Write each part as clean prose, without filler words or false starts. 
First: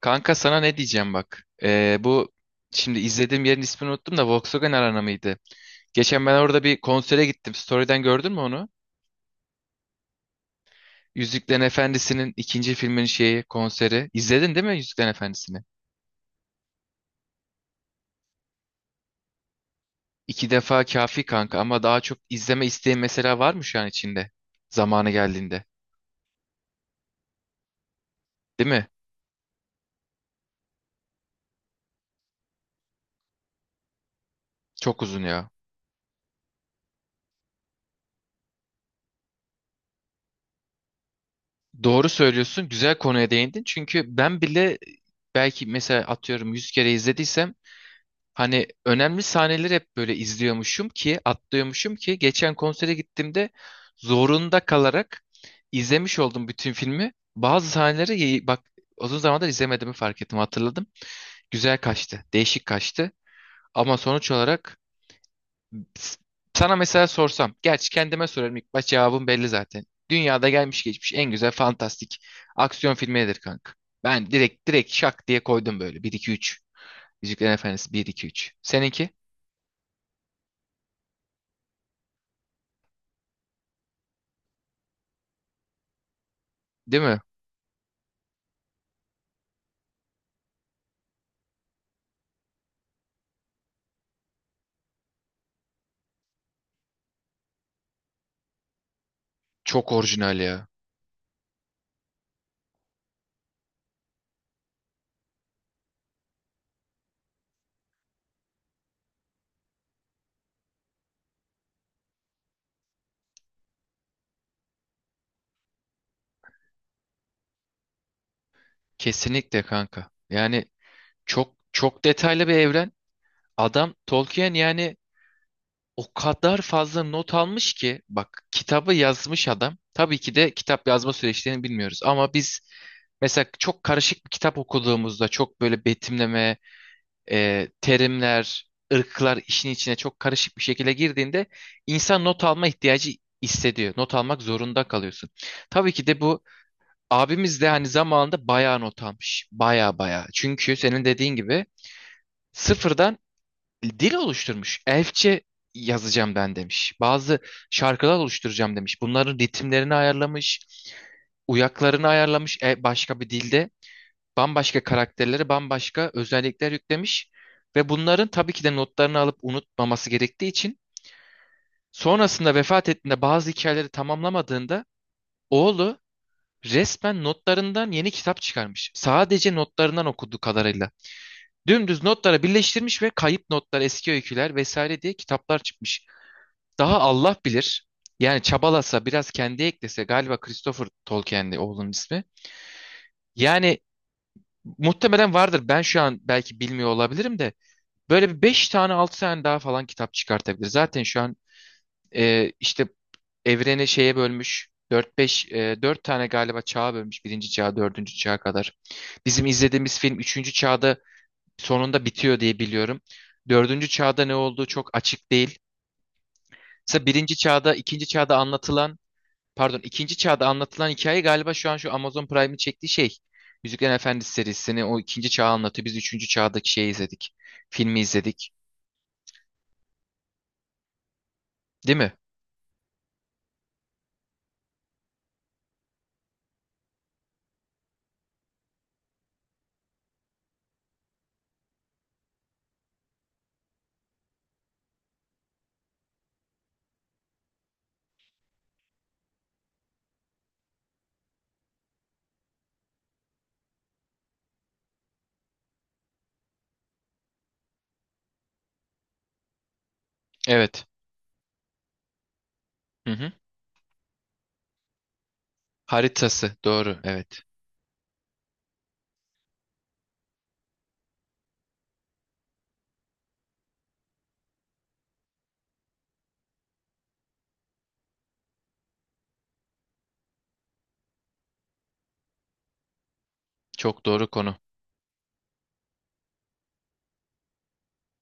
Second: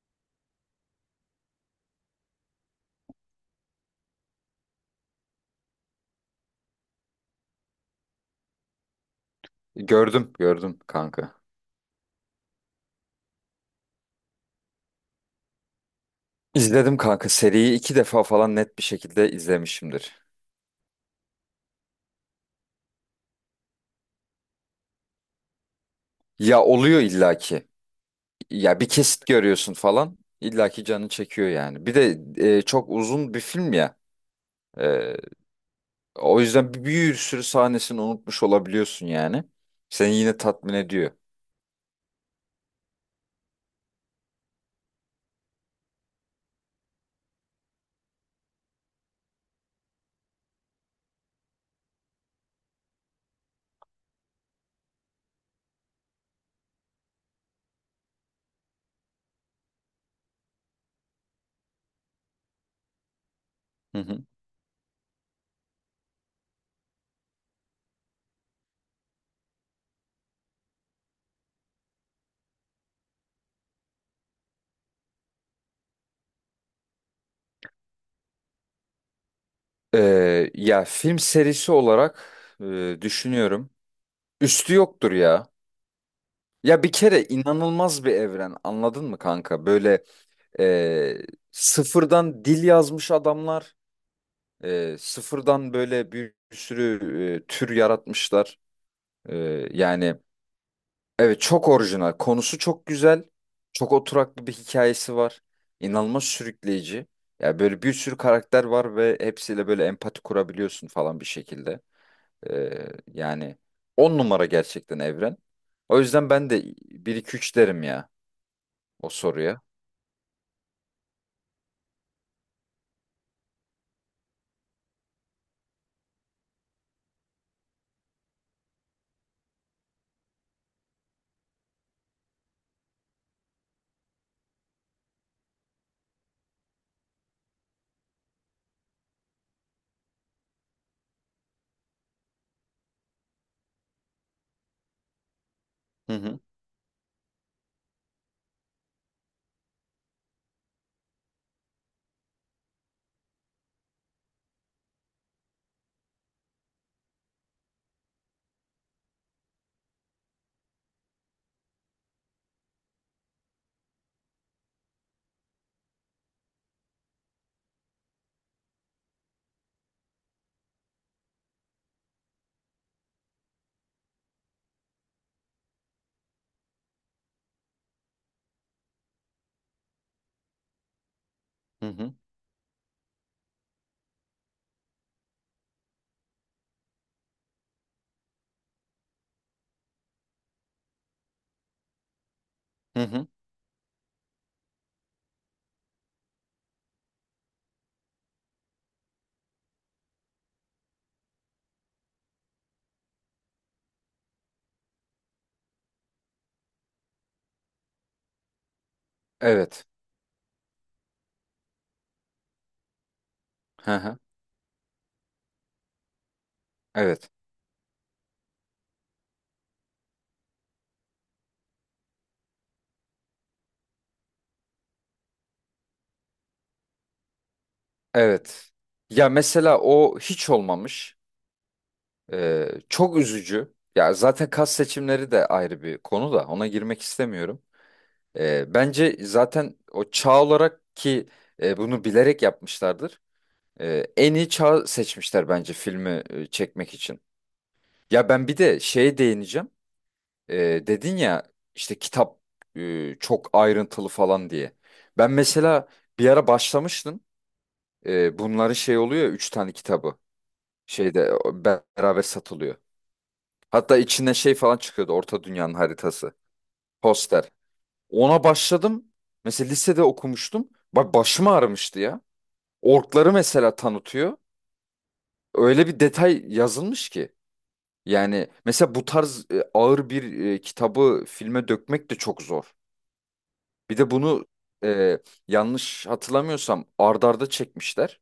Kanka sana ne diyeceğim bak. Bu şimdi izlediğim yerin ismini unuttum da Volkswagen Arena mıydı? Geçen ben orada bir konsere gittim. Story'den gördün mü onu? Gördüm, gördüm kanka. Yüzüklerin Efendisi'nin ikinci filmin şeyi konseri. İzledin değil mi Yüzüklerin Efendisi'ni? İzledim kanka. Seriyi iki defa falan net bir şekilde izlemişimdir. 2 defa kafi kanka ama daha çok izleme isteği mesela varmış yani içinde. Zamanı geldiğinde. Ya oluyor illaki. Değil Ya bir mi? kesit görüyorsun falan. İllaki canı çekiyor yani. Bir de çok uzun bir film ya. Çok E, uzun ya. O yüzden bir sürü sahnesini unutmuş olabiliyorsun yani. Seni yine tatmin ediyor. Doğru söylüyorsun. Güzel konuya değindin. Çünkü ben bile belki mesela atıyorum 100 kere izlediysem, hani önemli sahneleri hep böyle izliyormuşum ki, atlıyormuşum ki geçen konsere gittiğimde zorunda kalarak izlemiş oldum bütün filmi. Bazı sahneleri bak, uzun zamandır izlemediğimi fark ettim, hatırladım. Güzel kaçtı, değişik kaçtı. Ama Hı hı. sonuç olarak s- sana mesela sorsam, gerçi kendime sorarım ilk baş cevabım belli zaten. Dünyada gelmiş geçmiş en güzel fantastik aksiyon filmi nedir kanka? Ben direkt şak diye koydum böyle bir 2 3. Yüzüklerin Efendisi bir 2 3. Seninki? Ya film serisi olarak düşünüyorum. Üstü yoktur ya. Ya bir Değil mi? kere inanılmaz bir evren anladın mı kanka? Böyle, E, sıfırdan dil yazmış adamlar. Sıfırdan böyle bir sürü tür yaratmışlar. E, Çok Yani orijinal ya. evet, çok orijinal. Konusu çok güzel. Çok oturaklı bir hikayesi var. İnanılmaz sürükleyici. Yani böyle bir sürü karakter var ve hepsiyle böyle empati kurabiliyorsun falan bir şekilde. E, Yani on numara gerçekten evren. O yüzden ben de bir 2 3 derim ya o soruya. Kesinlikle kanka. Yani çok çok detaylı bir evren. Adam Tolkien yani o kadar fazla not almış ki bak, kitabı yazmış adam. Tabii ki de kitap yazma süreçlerini bilmiyoruz ama biz mesela çok karışık bir kitap okuduğumuzda, çok böyle betimleme, terimler, ırklar işin içine çok karışık bir şekilde girdiğinde insan not alma ihtiyacı hissediyor. Not almak zorunda kalıyorsun. Tabii ki Hı de hı bu abimiz de hani zamanında bayağı not almış. Bayağı bayağı. Çünkü senin dediğin gibi sıfırdan dil oluşturmuş. Elfçe yazacağım ben demiş. Bazı şarkılar oluşturacağım demiş. Bunların ritimlerini ayarlamış. Uyaklarını ayarlamış, başka bir dilde. Bambaşka karakterlere bambaşka özellikler yüklemiş. Ve bunların tabii ki de notlarını alıp unutmaması gerektiği için sonrasında vefat ettiğinde bazı hikayeleri tamamlamadığında oğlu resmen notlarından yeni kitap çıkarmış. Sadece notlarından okuduğu kadarıyla. hı Dümdüz hı notlara birleştirmiş ve kayıp notlar, eski öyküler vesaire diye kitaplar çıkmış. Daha Allah bilir. Yani çabalasa, biraz kendi eklese galiba Christopher Tolkien'di oğlunun ismi. hı. Hı. Yani muhtemelen vardır. Ben şu an belki bilmiyor olabilirim de böyle bir 5 tane 6 tane daha falan kitap çıkartabilir. Zaten şu an işte evreni şeye bölmüş. 4-5, 4 tane galiba çağa bölmüş. Birinci çağ, dördüncü çağa kadar. Bizim Evet. izlediğimiz film üçüncü çağda sonunda bitiyor diye biliyorum. Dördüncü Hı hı. çağda ne olduğu çok açık değil. Mesela Evet. birinci çağda, ikinci çağda anlatılan, pardon ikinci çağda anlatılan hikaye galiba şu an şu Amazon Prime'in çektiği şey. Yüzüklerin Efendisi serisini, o ikinci çağı anlatıyor. Biz üçüncü çağdaki şeyi izledik. Filmi izledik. Evet. Ya mesela o hiç olmamış. Değil mi? Çok üzücü. Ya zaten kas seçimleri de ayrı bir konu, da ona girmek istemiyorum. Bence zaten o çağ olarak ki bunu bilerek yapmışlardır. En iyi çağ seçmişler bence filmi çekmek için. Ya ben bir de şeye değineceğim. Dedin ya işte kitap çok ayrıntılı falan diye. Ben mesela bir ara başlamıştım. Bunların şey oluyor ya, üç tane kitabı. Evet. Şeyde o beraber satılıyor. Hı hı. Hatta içinden şey falan çıkıyordu. Orta Dünya'nın haritası. Haritası. Doğru. Evet. Poster. Ona başladım. Mesela lisede okumuştum. Bak başım ağrımıştı ya. Orkları mesela tanıtıyor. Öyle bir detay yazılmış ki. Yani mesela bu tarz ağır bir kitabı filme dökmek de çok zor. Bir Çok de doğru bunu konu. e, yanlış hatırlamıyorsam ard arda çekmişlerdi.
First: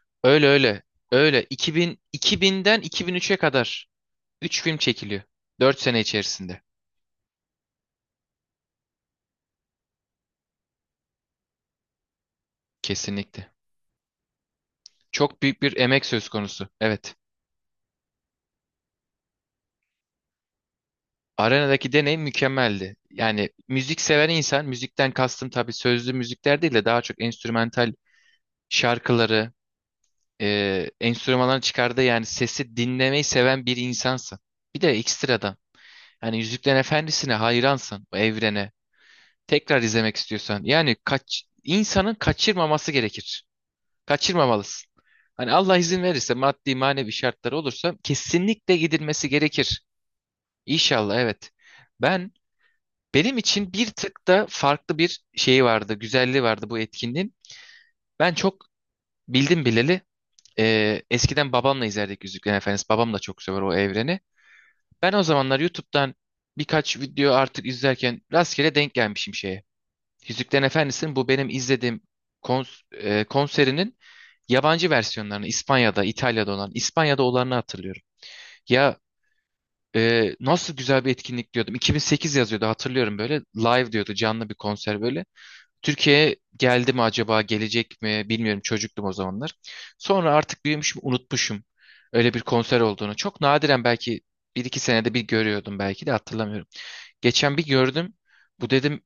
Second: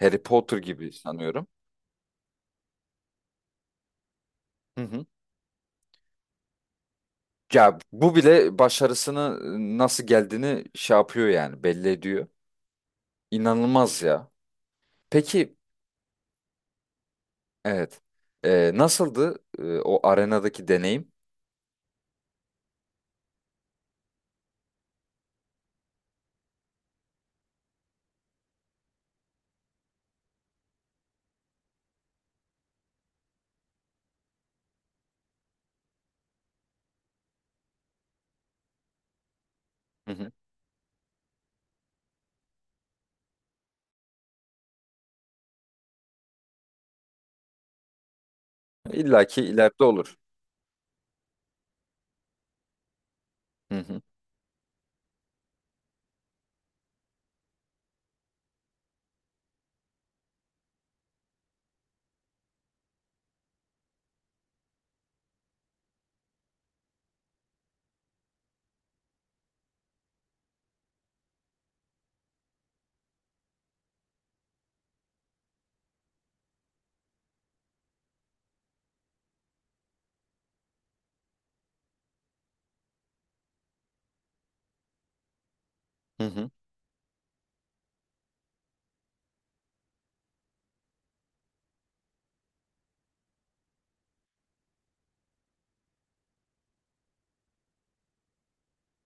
Harry Öyle Potter öyle. gibi Öyle. sanıyorum. 2000'den 2003'e kadar 3 film Hı hı. çekiliyor. 4 sene içerisinde. Ya bu bile başarısını nasıl geldiğini şey yapıyor yani, belli ediyor. Kesinlikle. İnanılmaz ya. Çok Peki, büyük bir emek söz konusu. Evet. evet. Nasıldı o arenadaki deneyim? Arenadaki deneyim mükemmeldi. Yani müzik seven insan, müzikten kastım tabii sözlü müzikler değil de daha çok enstrümantal şarkıları, enstrümanların çıkardığı yani sesi dinlemeyi seven bir insansın. Bir de ekstradan. Yani Yüzüklerin Efendisi'ne hayransın, o evrene. Tekrar Hı izlemek hı. istiyorsan. Yani kaç, insanın kaçırmaması gerekir. Kaçırmamalısın. Hani Allah izin verirse maddi manevi şartları olursa kesinlikle İlla gidilmesi ki gerekir. ileride olur. İnşallah evet. Ben Benim için Hı bir hı. tık da farklı bir şeyi vardı, güzelliği vardı bu etkinliğin. Ben çok bildim bileli eskiden babamla izlerdik Yüzüklerin Efendisi. Babam da çok sever o evreni. Ben o zamanlar YouTube'dan birkaç video artık izlerken rastgele denk gelmişim şeye. Yüzüklerin Efendisi'nin, bu benim izlediğim konserinin yabancı versiyonlarını, İspanya'da, İtalya'da olan, İspanya'da olanını hatırlıyorum. Ya, nasıl güzel bir etkinlik diyordum. 2008 yazıyordu, hatırlıyorum böyle. Live diyordu, canlı bir konser böyle. Hı Türkiye'ye hı. geldi mi acaba, gelecek mi bilmiyorum, çocuktum o zamanlar. Sonra artık büyümüşüm, unutmuşum öyle bir konser olduğunu. Çok nadiren belki bir iki senede bir görüyordum, belki de hatırlamıyorum. Geçen bir gördüm. Bu dedim,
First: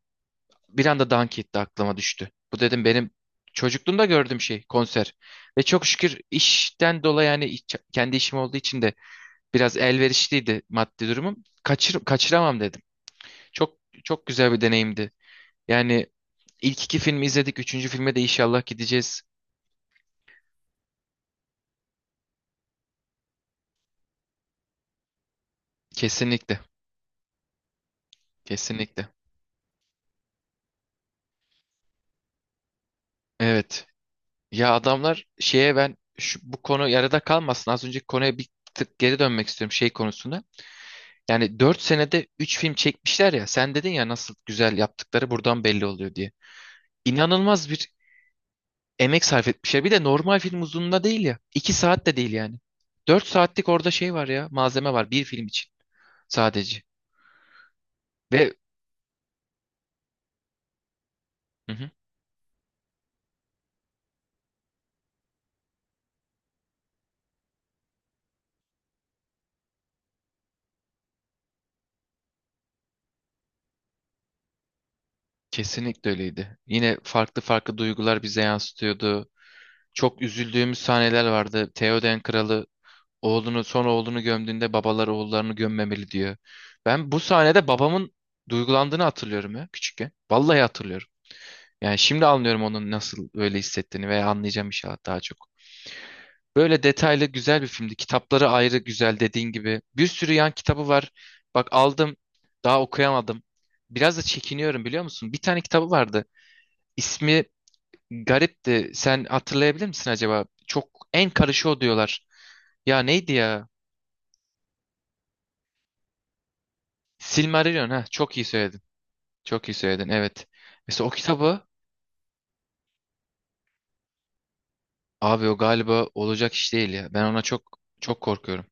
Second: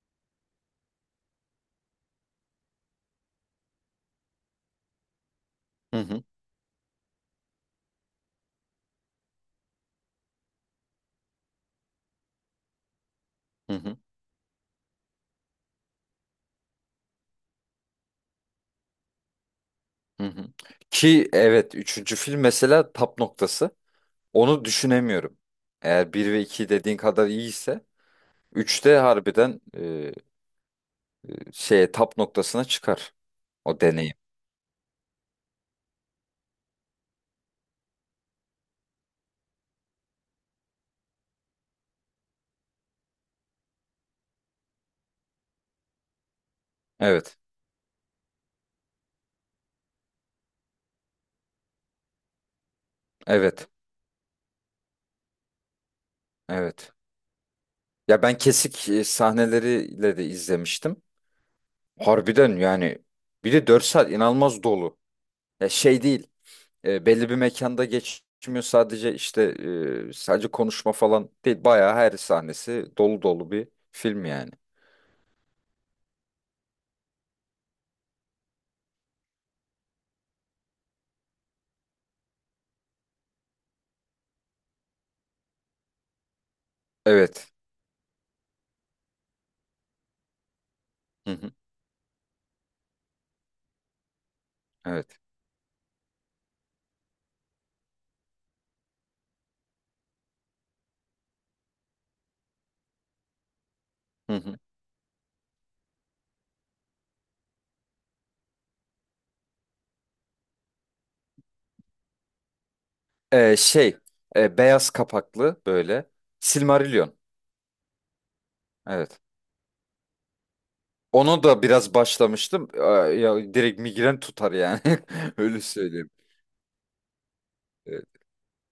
bir anda Dunk etti, aklıma düştü. Bu dedim benim çocukluğumda gördüğüm şey konser. Ve çok Hı şükür hı. işten dolayı yani kendi işim olduğu için de biraz elverişliydi maddi durumum. Kaçıramam dedim. Hı Çok hı. çok güzel bir deneyimdi. Yani ilk 2 filmi izledik. Üçüncü filme de inşallah gideceğiz. Hı hı. Ki evet, üçüncü film mesela tap noktası. Onu düşünemiyorum. Eğer bir ve Kesinlikle. 2 dediğin kadar iyiyse üçte Kesinlikle. harbiden şeye, tap noktasına çıkar o Evet. deneyim. Ya adamlar şeye, ben bu konu yarıda kalmasın. Az önceki konuya bir tık geri dönmek istiyorum şey konusunda. Yani 4 senede 3 film çekmişler ya. Sen dedin ya nasıl güzel yaptıkları buradan belli oluyor diye. Evet. İnanılmaz bir emek sarf etmişler. Bir de normal film uzunluğunda değil ya. 2 saat de değil yani. 4 saatlik Evet. orada şey var ya. Malzeme var bir film için sadece. Evet. Ya ben Ve kesik sahneleriyle de izlemiştim. hı hı, Harbiden yani, bir de 4 saat inanılmaz dolu. Ya şey değil, belli bir mekanda geçmiyor sadece; işte sadece konuşma falan değil. Bayağı her sahnesi dolu dolu bir film yani. kesinlikle öyleydi. Yine farklı farklı duygular bize yansıtıyordu. Çok üzüldüğümüz sahneler vardı. Theoden Kralı son oğlunu gömdüğünde babalar oğullarını gömmemeli diyor. Ben bu Evet. sahnede babamın duygulandığını hatırlıyorum ya, küçükken. Vallahi hatırlıyorum. Hı hı, Yani şimdi anlıyorum onun nasıl öyle hissettiğini, veya anlayacağım inşallah evet. daha çok. Böyle detaylı güzel bir filmdi. Kitapları ayrı güzel dediğin gibi. Bir sürü yan kitabı var. Bak aldım, daha okuyamadım. Biraz da Hı hı. çekiniyorum, biliyor musun? Bir tane kitabı vardı. İsmi garipti. Sen hatırlayabilir misin acaba? Çok en karışı o diyorlar. Ya neydi ya? Şey, beyaz kapaklı böyle, Silmarillion. Silmarillion, ha çok iyi söyledin. Evet. Çok iyi söyledin, evet. Mesela o Onu da kitabı, biraz başlamıştım. Aa, ya direkt migren tutar yani. abi o Öyle galiba söyleyeyim. olacak iş değil ya. Ben ona çok çok korkuyorum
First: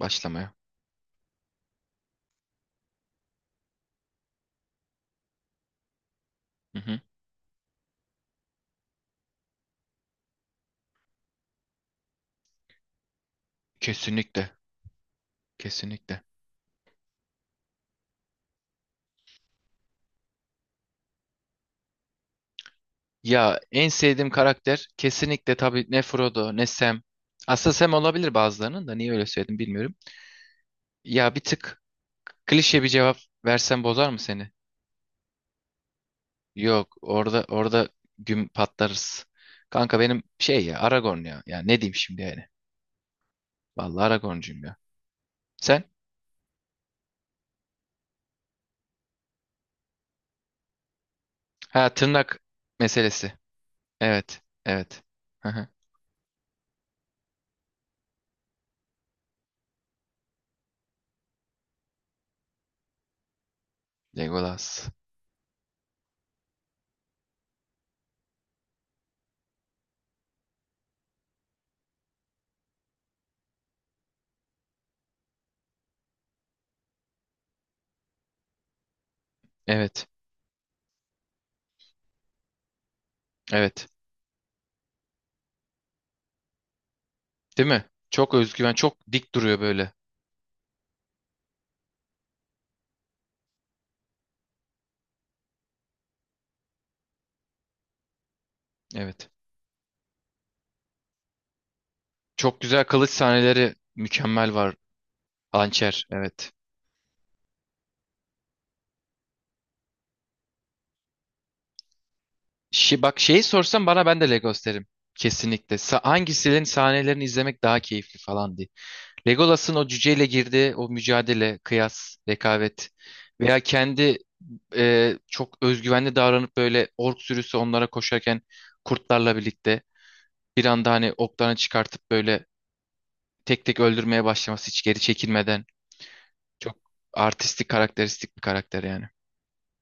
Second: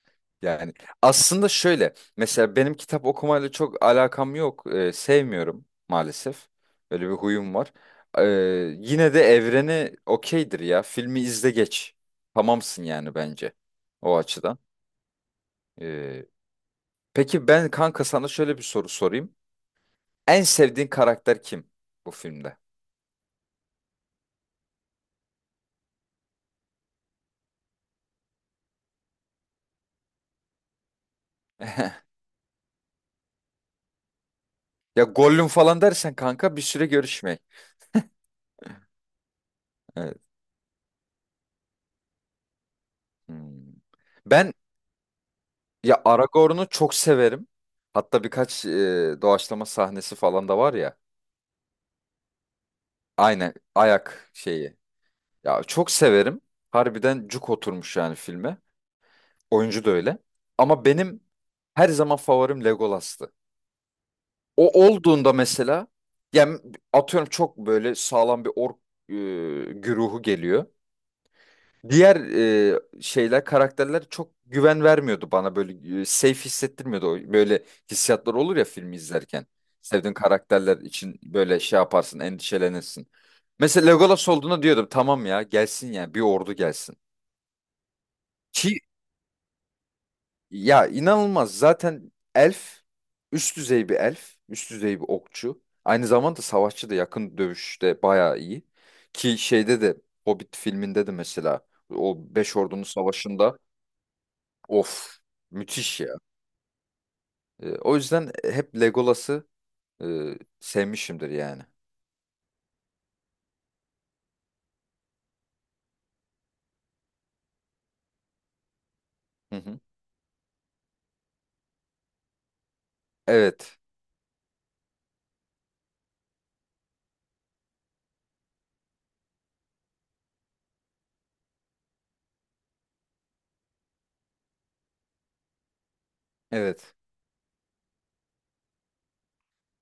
başlamaya. Yani aslında şöyle, mesela benim kitap okumayla çok alakam yok. Sevmiyorum maalesef. Hı hı. Öyle bir huyum var. Ee, Yine de evreni okeydir ya. Filmi izle geç. Tamamsın yani bence o Kesinlikle. açıdan. Kesinlikle. Ee, peki ben, kanka, sana şöyle bir soru sorayım. En sevdiğin karakter kim bu filmde? Ya en sevdiğim karakter kesinlikle tabii ne Frodo ne Sam. Aslında Sam olabilir, bazılarının da niye öyle söyledim bilmiyorum. Ya bir tık klişe bir cevap versem bozar mı seni? Ya Gollum falan dersen kanka bir süre Yok, görüşmeyin. orada güm patlarız. Kanka Evet. benim şey ya, Aragorn ya. Ya ne diyeyim şimdi yani. Hmm. Vallahi Ben Aragorn'cuyum ya. Sen? Ya Aragorn'u çok severim. Hatta birkaç doğaçlama sahnesi falan da var ya. Ha, tırnak meselesi. Aynen, ayak Evet. şeyi. Evet. Hı Ya hı. çok severim. Harbiden cuk oturmuş yani filme. Oyuncu da öyle. Ama benim her zaman favorim Legolas'tı. O Legolas. olduğunda mesela, yani atıyorum, çok böyle sağlam bir ork e, güruhu geliyor. Diğer şeyler, karakterler çok güven vermiyordu bana, böyle safe hissettirmiyordu. O böyle hissiyatlar olur ya filmi izlerken. Evet. Sevdiğin karakterler için böyle şey yaparsın, endişelenirsin. Mesela Evet. Legolas olduğuna diyordum, tamam ya, gelsin yani, bir ordu gelsin. Değil mi? Çok özgüven, Ki çok dik duruyor böyle. ya, inanılmaz zaten elf, üst düzey bir elf, üst düzey bir okçu. Aynı zamanda savaşçı da, yakın dövüşte bayağı iyi. Evet. Ki şeyde de, Hobbit filminde de mesela, o Beş Çok Ordunun güzel kılıç Savaşı'nda, sahneleri mükemmel var. of müthiş Hançer. ya. Evet. O yüzden hep Legolas'ı e, sevmişimdir yani. Bak şeyi sorsam bana ben de Legos derim. Kesinlikle. Hangisinin sahnelerini izlemek daha keyifli falan diye. Hı Legolas'ın hı. o cüceyle girdiği o mücadele, kıyas, rekabet, veya Evet. kendi çok özgüvenli davranıp böyle ork sürüsü onlara koşarken, kurtlarla birlikte bir anda hani oklarını çıkartıp böyle tek tek öldürmeye başlaması, hiç geri çekilmeden, çok Evet. artistik, karakteristik bir karakter yani.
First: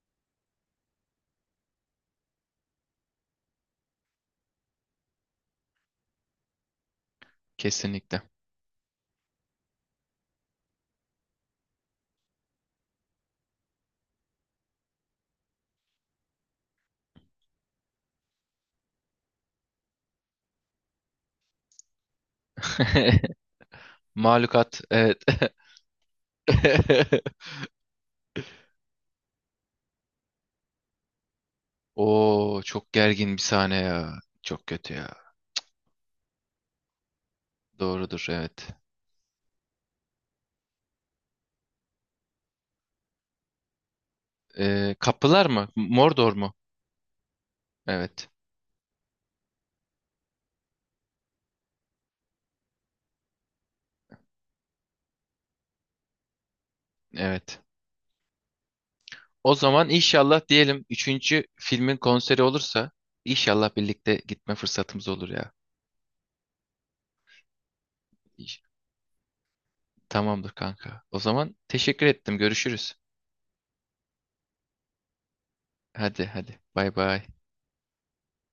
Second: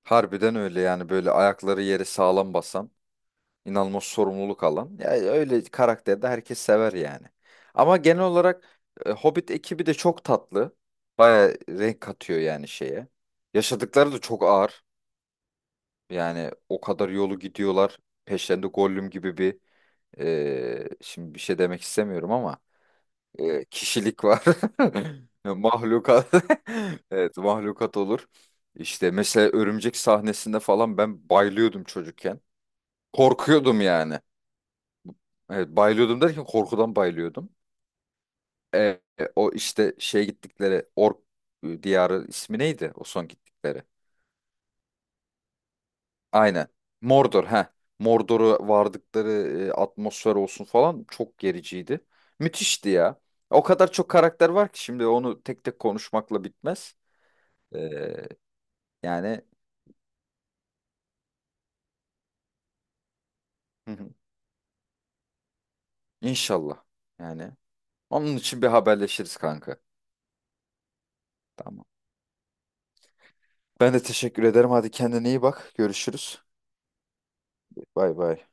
Harbiden öyle yani, böyle ayakları yere sağlam basan, inanılmaz sorumluluk alan. Ya öyle karakterde herkes sever yani. Ama Kesinlikle. genel olarak Hobbit ekibi de çok tatlı. Baya renk katıyor yani şeye. Yaşadıkları da çok ağır. Yani o kadar yolu gidiyorlar. Peşlerinde Gollum gibi bir şimdi bir şey demek istemiyorum ama kişilik var. Mahlukat, evet. Mahlukat. Evet, mahlukat olur. İşte mesela örümcek sahnesinde falan ben bayılıyordum çocukken. Oo, çok gergin bir sahne Korkuyordum ya. yani. Çok kötü ya. Evet, bayılıyordum derken korkudan bayılıyordum. Doğrudur, evet. E, o işte şey, gittikleri ork diyarı, ismi neydi o son gittikleri? Kapılar mı? Mordor mu? Aynen. Mordor, ha. Evet. Mordor'u vardıkları atmosfer olsun falan çok gericiydi. Müthişti ya. O kadar çok karakter var ki şimdi onu tek tek konuşmakla bitmez. Evet. E, Yani, O zaman inşallah diyelim, üçüncü filmin konseri olursa inşallah hı hı. birlikte gitme fırsatımız olur ya. inşallah. Yani onun için İş- bir haberleşiriz kanka. Tamamdır kanka. O zaman Tamam. teşekkür ettim. Görüşürüz. Ben de teşekkür ederim. Hadi kendine iyi bak. Hadi Görüşürüz. hadi. Bay bay. Bay bay.